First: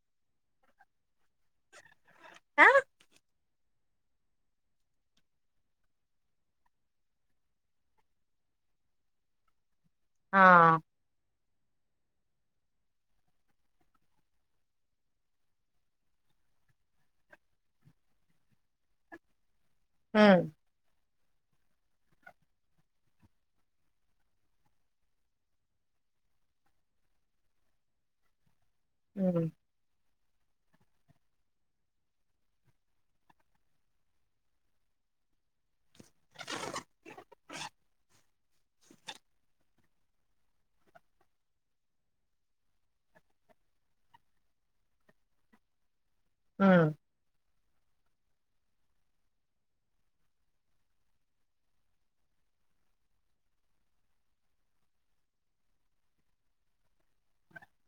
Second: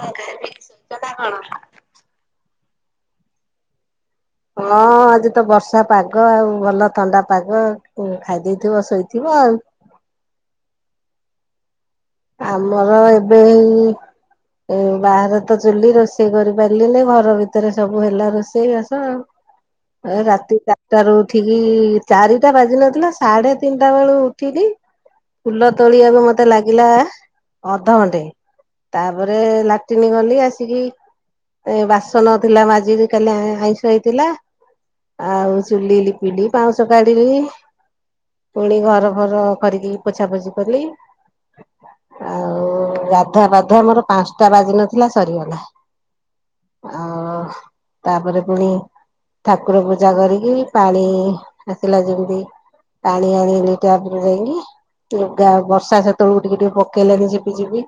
କଣ ଖାନ୍ତି ସେ କଥା କଣ? ଆଁ। ହଁ ଆଜିତ ବର୍ଷା ପାଗ ଆଉ ଭଲ ଥଣ୍ଡା ପାଗ ହୁଁ ଖାଇଦେଇଥିବ ଶୋଇଥିବ ଆଉ। ହଁ। ଆମର ଏବେ ଏଇ ଏ ବାହାରେ ତ ଚୁଲ୍ହି ରୋଷେଇ କରିପାରିଲିନି ଘର ଭିତରେ ସବୁ ହେଲା ରୋଷେଇବାସ ଆଉ। ରାତି ଚାର୍ଟାରୁ ଉଠିକି ଚାରିଟା ବାଜି ନଥିଲା ସାଢେ ତିନ୍ଟା ବେଳୁ ଉଠିକି ଫୁଲ ତୋଳିବାକୁ ମତେ ଲାଗିଲା ଅଧଘଣ୍ଟେ ତାପରେ ଲା ଟିନି ଗଲି ଆସିକି ଏ ବାସନ ଥିଲା ମାଜିଲି କାଲି ଆ ଆଇଁଷ ହେଇଥିଲା। ଆଉ ଚୁଲି ଲିପିଲି ପାଉଁଶ କାଢି଼ଲି ପୁଣି ଘର ଫର ଖରିକିକି ପୋଛାପୋଛି କଲି। ଆଉ ଗାଧୁଆପାଧୁଆ ମୋର ପାଞ୍ଚ୍ଟା ବାଜି ନଥିଲା ସରିଗଲା। ଆଉ ତାପରେ ପୁଣି ଠାକୁର ପୂଜା କରିକି ପାଣି ଆସିଲା ଯେମିତି ପାଣି ଆଣିଲି ଟ୍ୟପ୍ ରୁ ଯାଇଁକି ଲୁଗା ବର୍ଷା ସେତେବେଳକୁ ଟିକେ ଟିକେ ପକେଇଲାନି ଝିପିଝିପି।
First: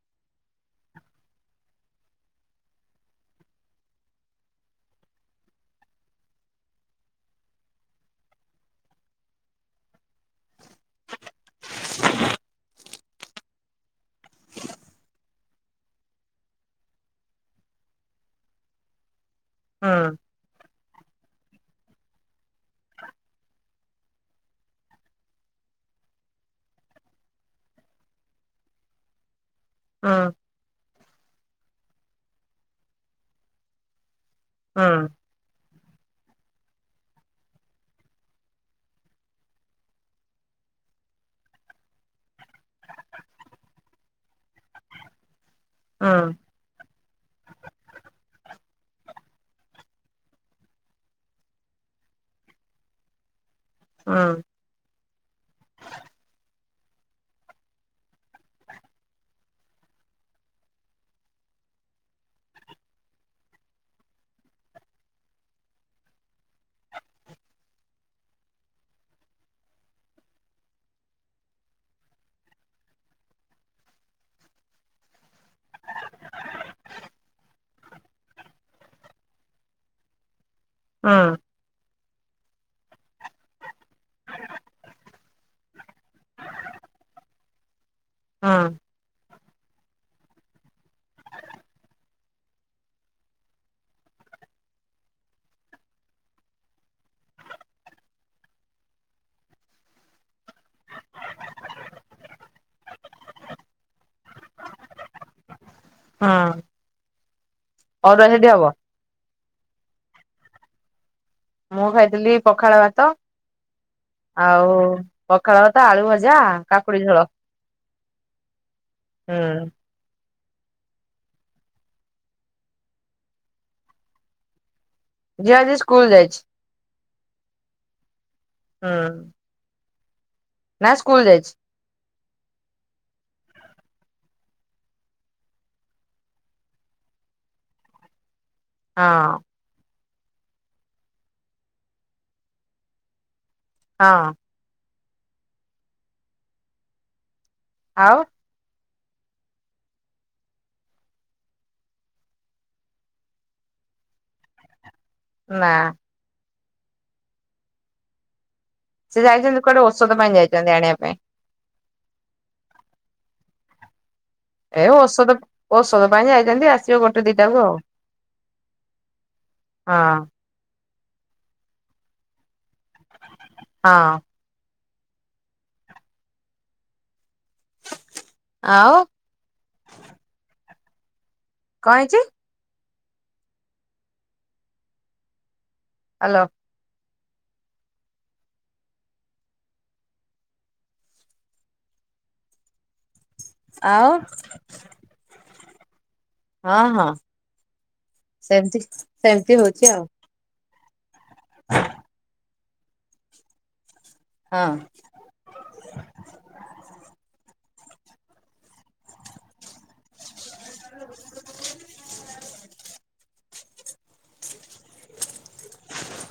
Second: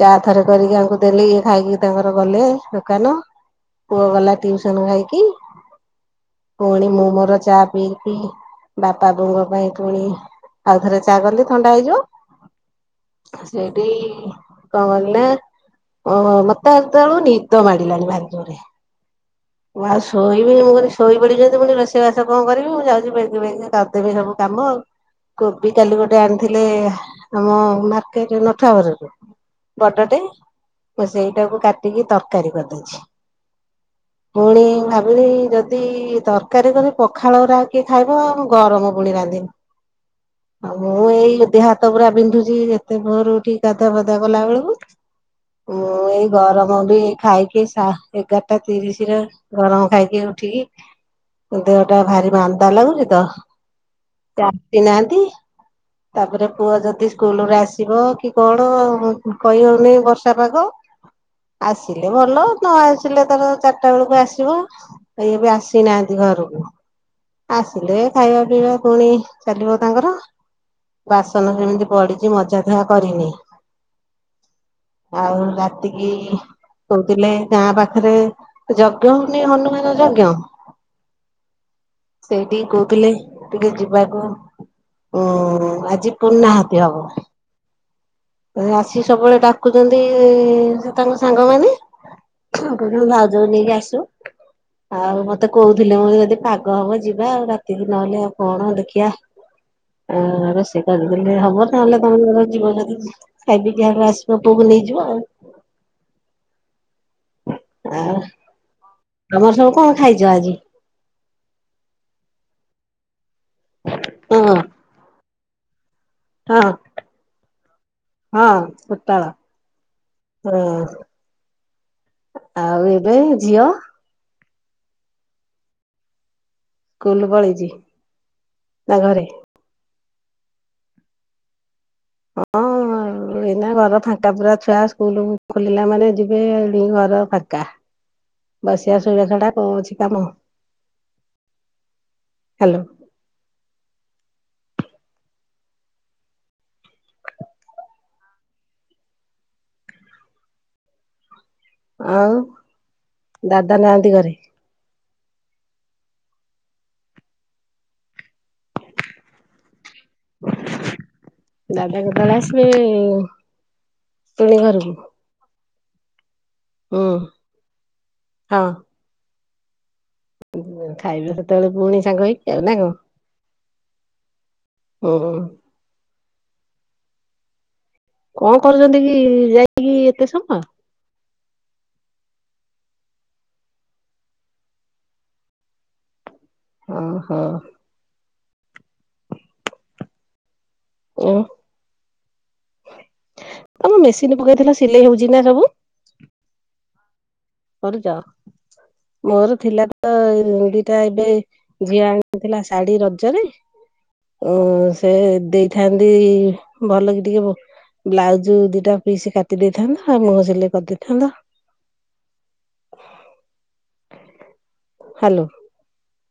ଚା ଥରେ କରିକି ଆଙ୍କୁ ଦେଲି ଇଏ ଖାଇକି ତାଙ୍କର ଗଲେ ଦୋକାନ। ପୁଅ ଗଲା ଟିଉସନ ଖାଇକି। ପୁଣି ମୁଁ ମୋର ଚା ପିଇକି ବାପା ବୋଉଙ୍କ ପାଇଁ ପୁଣି ଆଉ ଥରେ ଚା କଲି ଥଣ୍ଡା ହେଇଯିବ। ହଁ ସେଇଟି କଣ କଲି ନା ଓହୋ, ମୋତେ ଆଜି କଣ ନିଦ ଲାଗିଲାଣି ଭାର ଜୋରେ। ଆଉ ଶୋଇବି ମୁଁ କହିନି ଶୋଇ ପଡିଛନ୍ତି ପୁଣି ରୋଷେଇ ବାସ କଣ କରିବି ମୁଁ ଯାଉଛି ମେଗି ମେଗି କା ଏବେ ସବୁ କାମ ଆଉ। କୋବି କାଲି ଗୋଟେ ଆଣିଥିଲେ ଆମ ମାର୍କେଟ୍ ନଠୁଆଘରୁକୁ। ବଡ ଟେ ମୁଁ ସେଇଟାକୁ କାଟିକି ତରକାରୀ କରିଦେଇଛି। ପୁଣି ସେଠି ଭାବିଲି ଯଦ ଦି ତରକାରୀ କରି ପଖାଳ ର ଆଗେ ଖାଇବା ଆଉ ଗରମ ପୁଣି ରାନ୍ଧିନି। ଆଉ ଏଇ ଯୋଉ ଦେହ ହାତ ପୁରା ବିନ୍ଧୁଚି ଏତେ ଭୋରୁ ଉଠିକି ଗାଧା ଫାଧା କଲା ବେଳକୁ। [unintelligible] ମୁଁ ଏଇ ଗରମ ବି ଏଇ ଖାଇକି ସା-ଏଗାରଟା ତିରିଶ ଥିରେ ଗରମ ଖାଇକି ଉଠିକି ଦେହ ଟା ଭାରି ମାନ୍ଦା ଲାଗୁଚି ତ। ହଁ। ତ ଆସି ନାହାନ୍ତି। ତାପରେ ପୁଅ ଯଦି ସ୍କୁଲ୍ ରୁ ଆସିବ କି କଣ କହି ହଉନି ବର୍ଷା ପାଗ। ଆସିଲେ ଭଲ ନ ଆସିଲେ ତାର ଚାରଟା ବେଳକୁ ଆସିବ। ଇଏ ବି ଆସିନାହାନ୍ତି ଘରକୁ। ଆସିଲେ ଖାଇବା ପିଇବା ପୁଣି ଚାଲିବ ତାଙ୍କର। ବାସନ ସେମିତି ପଡିଚି ମଜା ଧୁଆ କରିନି। ଆଉ ରାତିକି କହୁଥିଲେ ଗାଁ ପାଖରେ ଯଜ୍ଞ ହଉନି ହନୁମାନ ଯଜ୍ଞ। ହଁ। ସେଇଠିକି କହୁଥିଲେ ଟିକେ ଯିବାକୁ ଅ, ହଁ ଆଜି ପୂର୍ଣ୍ଣାହାତି ହବ। ଅଁ, ଆସିକି ସବୁବେଳେ ଡାକୁଚନ୍ତି ସେ ତାଙ୍କ ସାଙ୍ଗମାନେ। ଆଉ କୋଉଦିନ ଭାଉଜକୁ ନେଇକି ଆସିବ। ଆଉ ମୋତେ କହୁଥିଲେ ମୁଁ ଯଦି ପାଗ ହବ ଯିବା ଆଉ ରାତିକି ନହେଲେ ଆଉ କଣ ଦେଖିଆ। ଆ, ରୋଷେଇ କରିଦେଲେ ହବ ତାହେଲେ ତୋମ ଯିବ ଯଦି ଖାଇ ପିଇକି [unintelligible] ଆସିବ ପୁଅକୁ ନେଇଯିବ ଆଉ। ହଁ। ଆଉ ତୋମର ସବୁ କଣ ଖାଇଛ ଆଜି? ମୁଁ ଖାଇଥିଲି ପଖାଳ ଭାତ ହଁ ଆଉ ପଖାଳ କ ତ ଆଳୁ ଭଜା ହଁ କାକୁଡି ଝୋଳ ହଁ ପୋଟଳ। ହୁଁ,। ହଁ ଆଉ ଏବେ ଝିଅ ଝିଅ ଆଜି ସ୍କୁଲ୍ ଯାଇଛି। ସ୍କୁଲ୍ ପଳେଇଚି। ହୁଁ। ନା ସ୍କୁଲ୍ ଯାଇଛି। ହଁ। ଅ, ଏଇନା ଘର ଫାଙ୍କା ପୁରା ଛୁଆ ସ୍କୁଲ୍ ଖୋଲିଲା ମାନେ ଯିବେ ଏ ଘର ଫାଙ୍କା। [unintelligible] ବସିବା ଶୋଇବା ହଁ ଛଡା କଣ ଅଛି କାମ? ହାଲୋ! ହଁ। ଆଉ? ଆଉ ଦାଦା ନାହାନ୍ତି ଘରେ? ନା। ସେ ଯାଇଛନ୍ତି କୁଆଡେ ଔଷଧ ପାଇଁ ଯାଇଛନ୍ତି ଆଣିବା ପାଇଁ। ଦାଦା କେତବେଳେ ଆସିବେ? ପୁଣି ଏ ଘରକୁ ଔଷଧ ଔଷଧ ପାଇଁ ଯାଇଛନ୍ତି ଆସିବ ହୁଁ ଗୋଟେ ଦିଟାକୁ ଆଉ। ହଁ ହଁ। ଖାଇବେ ସେତେବେଳେ ପୁଣି ସାଙ୍ଗ ହେଇକି ଆଉ ନା କଣ? ହଁ। ଓହୋ। କଣ ଆଉ କରୁଛନ୍ତି କି ଯାଇକି ଏତେ ସମ? କଣ ହେଇଛି? ହାଲୋ। ହଁ ହଁ। ଓ ଆମ ଆଉ ମେସିନ ପକେଇଥିଲା ସିଲେଇ ହଉଛି ନା ସବୁ? ହଁ ହଁ। କରୁଛ ସେମିତି ସେମିତି ମୋର ଥିଲା ହଉଛି ଆଉ ତ ଦିଟା ଏବେ ଝିଅ ଆଣି ଥିଲା ଶାଢୀ ରଜରେ ହଁ। ସେ ଦେଇ ଥାନ୍ତି ଭଲ କି ଟିକେ ବ୍ଲାଉଜ ଦିଟା ପିସ କାଟି ଦେଇଥାନ୍ତ ଆଉ ମୁହଁ ସିଲେଇ କରିଦେଇଥାନ୍ତ। ହ୍ୟାଲୋ।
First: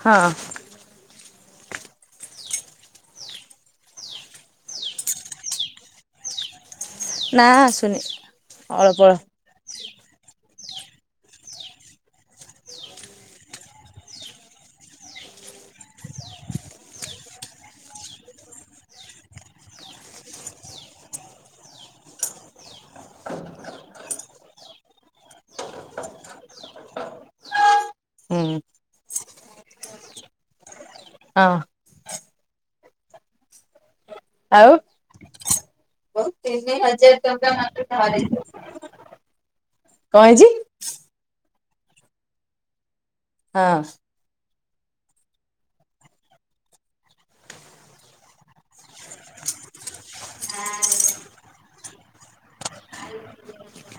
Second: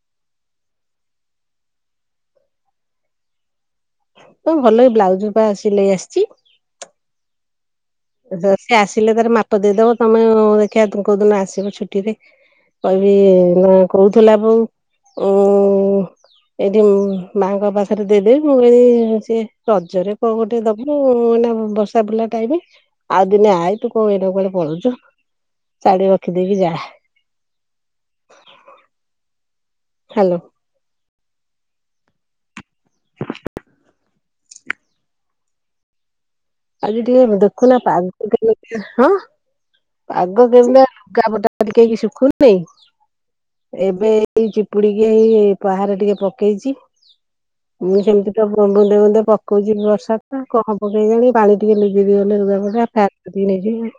ହଁ। ତମକୁ ଭଲେଇ ବ୍ଲାଉଜ ପା ସିଲେଇ ଆସିଛି। ନା। ଆସୁନି। କେତେବେଳେ ସେ ଅଳପ ଅଳ ଆସିଲେ ତାର ମାପ ଦେଇଦବ ତମେ ଦେଖିବା କୋଉଦିନ ଆସିବ ଛୁଟିରେ। କହିବି ନା କହୁଥିଲା ବୋଉ ଉ ଏଇଠି ମାଙ୍କ ପାଖରେ ଦେଇଦେବି ମୁଁ କଇଲି ସିଏ ରଜରେ କଁ ଗୋଟେ ଦବୁ ଏଇନା ବର୍ଷା ବୁଲା ଟାଇମ। ଆଉ ଦିନେ ଆଇ ତୁ କୋଉ ଏଇନା କୁଆଡେ ପଳଉଛୁ ଶାଢୀ ରଖିଦେଇକି ଯା। ହୁଁ। ହାଲୋ। ହଁ। ଆଉ? ତିନି ଆଜି ହଜାର ଟିକେ ଟଙ୍କା ଦେଖୁନା ମାତ୍ର ପା କଣ ହଁ ପଗ ହେଇଛି କେମିତି ଲୁଗାପଟା ଟିକେ ବି ଶୁଖୁନି ହଁ ଏବେ ଏଇ ଚିପୁଡିକି ଏଇ ପାହାରେ ଟିକେ ପକେଇଛି। ମୁଁ ସେମିତି ତ ବୁନ୍ଦେ ବୁନ୍ଦେ ପକଉଛି ବର୍ଷା ଟ କଣ ପକେଇ ଜଣି। ପାଣି ଟିକେ ନିଗିରିଗଲେ ଲୁଗାପଟା ପ୍ୟାନ କତିକି ନେଇ ଯିବି।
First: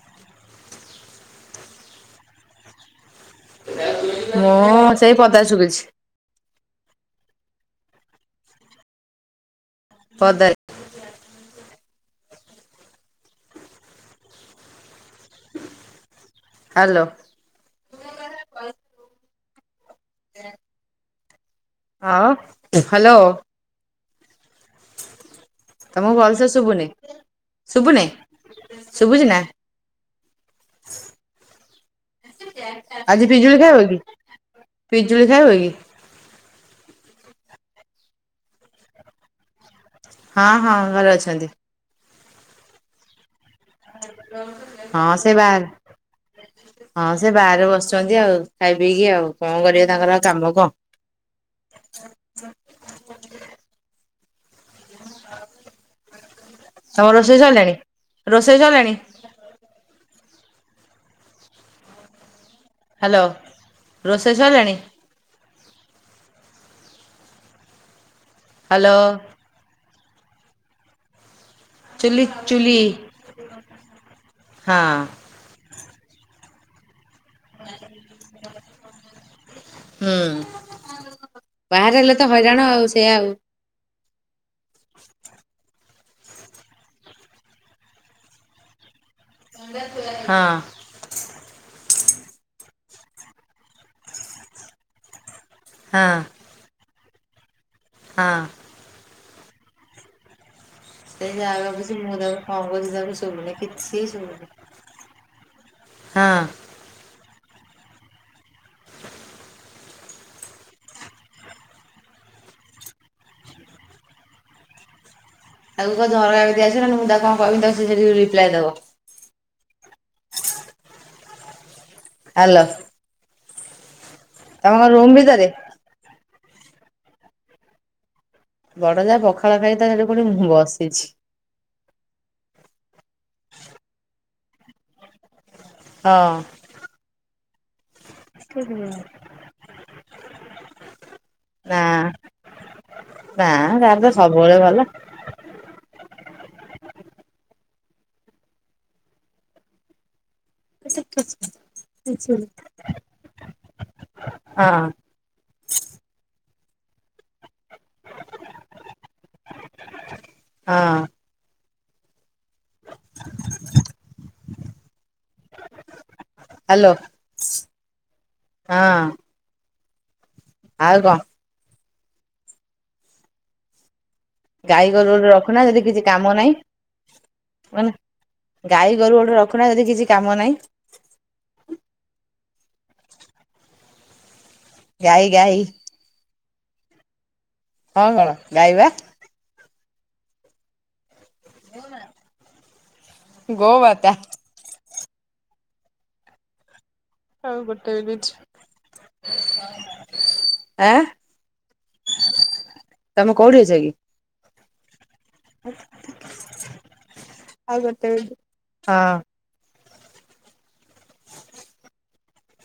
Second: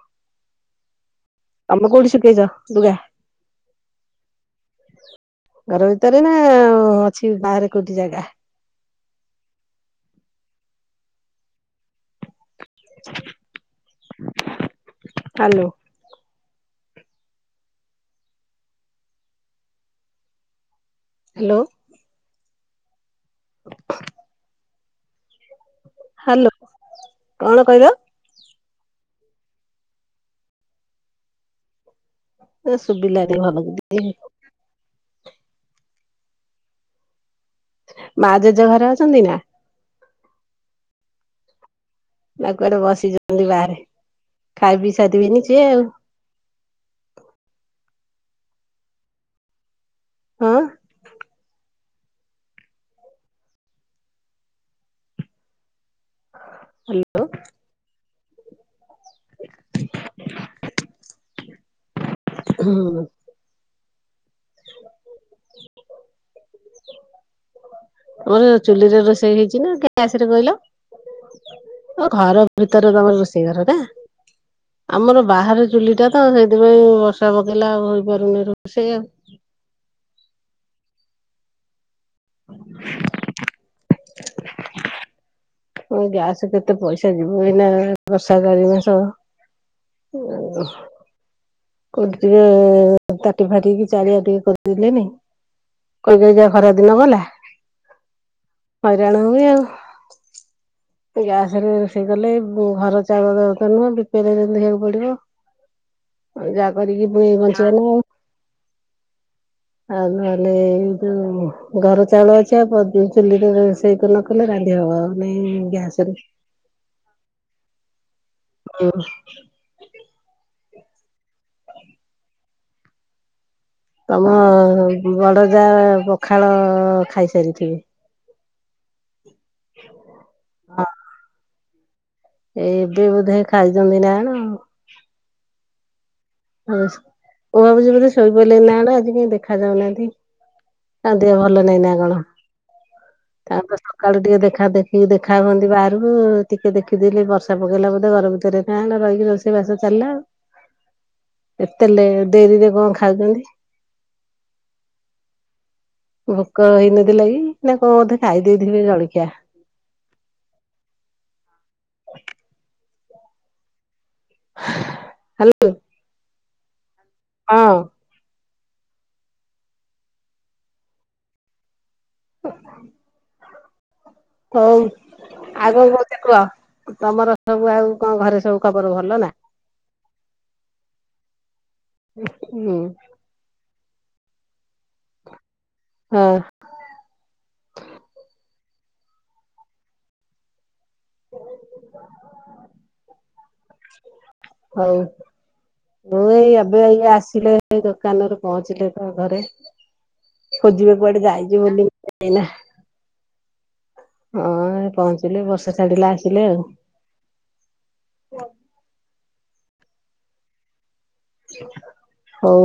ତମେ କୋଉଠି ଶୁଖେଇଛ ତୁଗ? ମୁଁ ସେଇ ପଦାରେ ଶୁଖେଇଛି। ସତରେ ନା ଅଛି ବାହାରେ କୋଉଠି ଜାଗା? ପଦାରେ ହ୍ୟାଲୋ। ହ୍ୟାଲୋ। ହ୍ୟାଲୋ। ହଁ ହ୍ୟାଲୋ। ତମକୁ ଭଲସେ ହ୍ୟାଲୋ ଶୁଭୁନି କଣ କହିଲ ଶୁଭୁନି। ଶୁଭୁଛି ନା। ଏ ଆଜି ଶୁଭିଲାନି ପିଜୁଳି ଭଲ ଖାଇବ କି ପିଜୁଳି ଖାଇବ କି। ମା ଜେଜେ ଘରେ ଅଛନ୍ତି ନା। ହଁ ହଁ ଘରେ ଅଛନ୍ତି। ନା କୁଆଡେ ବସିଛନ୍ତି ବାହାରେ ଖାଇ ପି ହଁ ସେ ସାରିବେନି ବାହାରେ ସିଏ ଆଉ। ହଁ ସେ ବାହାରେ ବସିଛନ୍ତି ଆଉ ଖାଇ ପିଇକି ଆଉ କଣ କରିବେ ତାଙ୍କର ଆଉ ହଁ କାମ ହୁଁ କଣ। ତମର ରୋଷେଇ ସରିଲାଣି ରୋଷେଇ ସରିଲାଣି। ହୁଁ। ହ୍ୟାଲୋ ରୋଷେଇ ସଇଲାଣି। ମୋର ହ୍ୟାଲୋ ଚୁଲିରେ ରୋଷେଇ ହେଇଛି ନା ଗ୍ୟାସରେ କହିଲ। ଓ ଚୁଲି ଘର ଚୁଲି ଭିତରେ ତମର ରୋଷେଇ ଘର ଟା ହଁ ଆମର ବାହାରେ ଚୁଲିଟା ତ ସେଇଥିପାଇଁ ବର୍ଷା ପକେଇଲା ଆଉ ହେପାରୁନି ରୋଷେଇ ଆଉ। ହୁଁ ବାହାରେ ହେଲେ ତ ହଇରାଣ ଆଉ ସେୟା ଆଉ। ଗ୍ୟାସ କେତେ ପଇସା ଯିବ ଏଇନା ବର୍ଷା ଚାରି ମାସ। ହଁ। କୋଉଠି ଟିକେ ତାଟି ଫାଟିକି ଚାରଆ ଟିକେ କରିଦେଲେନି ହଁ କହକ ଯା ଖରା ଦିନ ଗଲା। ହଁ। ହଇରାଣ ହେବେ ଆଉ। ସେ ଯାହା ଗ୍ୟାସ ରେ ଗପୁଛି ରୋଷେଇ ମୁଁ କଲେ ତାକୁ କଣ କହୁଛି ଘର ତାକୁ ଚାଉଳ ଶୁଭୁନି ତ ନୁହଁ କିଛି ବି ପି ଏଲ ଶୁଭୁନି ଯେମିତି ହେବାକୁ ପଡିବ। ହଁ। ଯାହା କରିକି ପୁଣି ବଞ୍ଚିବ ନା ଆଉ। ଆଉ ନହେଲେ ଏଇ ଯୋଉ ଘର ଚାଉଳ ଅଛି ଆଉ ଚୁଲିରେ ରୋଷେଇ କ କ ରାନ୍ଧି ହବ ଆଉ ନାଇଁ ତାକୁ କହ ଗ୍ୟାସରେ। ଝରକା କତିକି ଆସିବ ନା ମୁଁ ତାକୁ କଣ କହିବି ସେଠି ରିପ୍ଲାଏ ଦବ। ହ। [inaudible] ହ୍ୟାଲୋ। ତମ ତମେ କଣ ରୁମ୍ ଭିତରେ ବଡଯା ପଖାଳ ଖାଇସାରିଥିବେ। ବଡ ଯା ପଖାଳ ଖାଇ ତା ସେଠି କୋଉଠି ବସିଛି। ଏ ଏବେ ବୋଧେ ଖାଇଛନ୍ତି ନା କଣ। ହଁ। ହ ମୁଁ ଭାବୁଛି ବୋଧେ ଶୋଇପଡ଼ିଲେଣି ନା କଣ ଆଜି କାଇଁ ଦେଖା ଯାଉନାହାନ୍ତି। କି ତାଙ୍କ ଦେହ ଭଲ ନାଇଁ ନା କଣ ନା ତା ପରେ ତାର ତ ସକାଳୁ ଟିକେ ସବୁବେଳେ ଦେଖା ଭଲ। ଦେଖି ଦେଖା ହୁଅନ୍ତି ବାହାରୁକ ଟିକେ ଦେଖିଦେଲେ ବର୍ଷା ପକେଇଲା ବୋଧେ ଘର ଭିତରେ କାଁ ହେ ରହିକି ରୋଷେଇ ବାସ ଚାଲିଲା ଆ। ସେଛି [inaudible] ଏତେ ଲେ ଡେରିରେ କଣ ଖାଉଛନ୍ତି। ହଁ ଭୋକ ହେଇନଥିଲା କି ନା କଣ ବୋଧେ ଖାଇ ଦେଇଥିଲେ ଜଳଖିଆ। ହଁ। ହ୍ୟାଲୋ। ହ୍ୟାଲୋ। ହଁ। ହଁ। ଆଉ କଣ? ହ [inaudible] ହଉ ଗାଈ ଗୋରୁ ଗୋଟେ ରଖୁନା ଆଉ ଯଦି କଣ କିଛି କହୁଚ କାମ କୁହ? ନାହିଁ ତମର ସବୁ ମାନେ ଆଉ କଣ ଘରେ ସବୁ ଖବର ଗାଈ ଗୋରୁ ଭଲ ନା? ଗୋଟେ ରଖୁନା ଯଦି କିଛି କାମ ନାହିଁ ହୁଁ। ଗାାଇ, ଗାଇ ହଁ। କଣ, କଣ ଗାଇବା [unintelligible] ହଉ, ମୁଁ ଏଇ ଏବେ ଇ ଆସି ଆଉ [unintelligible] ଗୋଟେ ମିନିଟ୍। ଦୋକାନରେ ପହଞ୍ଚିଲେ ତ ଘରେ ଖୋଜିବା ଆଁ କୁଆଡେ ଯାଇଛି ବୋଲି [unintelligible] ତମେ କୋଉଠି ଅଛ କି? ହଁ ଏ ପହଞ୍ଚିଲେ ବର୍ଷା ଛାଡ଼ିଲା ଆସିଲେ ଆଉ। ଆଉ ଗୋଟେ ବୋଲି, ହଁ। ହଉ।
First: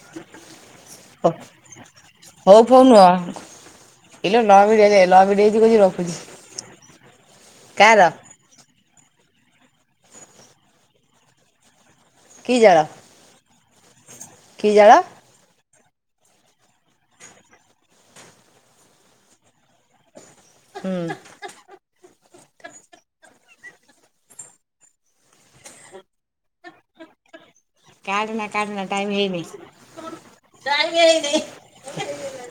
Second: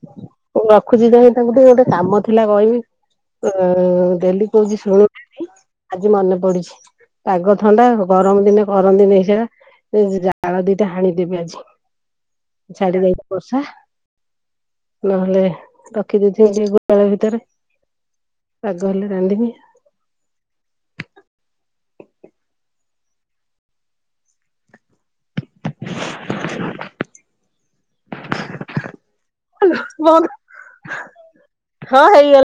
ହ ମୁ ରଖୁଛି ଯାଇ ତାଙ୍କୁ ଟିକେ ଗୋଟେ କାମ ଥିଲା ଫଉ ନୁହଁ କହିବି। ଇଲୋ ଡେଲି ଲଭ୍ କହୁଛି ମ୍ୟାରେଜ୍ ଲଭ୍ ଶୁଣୁନାହାନ୍ତି। ମ୍ୟାରେଜ୍ କହୁଛି ଆଜି ରଖୁଛି। ମନେ ପଡିଛି, ପାଗ ଥଣ୍ଡା, କାର ଗରମ ଦିନେ କରନ୍ତିନି ସେଇଟା ସେ ଜାଳ ଦିଟା ହାଣିଦେବେ ଆଜି। କି ଜଳ ଛାଡିଯାଇଚି ବର୍ଷା। କି ଜାଳ? ନହେଲେ ରଖିଦେଇଥିବି ସେହି ଗୁହାଳ ଭିତରେ ପାଗ ହେଲେ ରାନ୍ଧମି। ହୁଁ। କାଟନା, କାଟନା ଟାଇମ୍ ହେଇନି। ଟାଇମ୍ ହେଇନି। ହଁ ହେଇଗଲା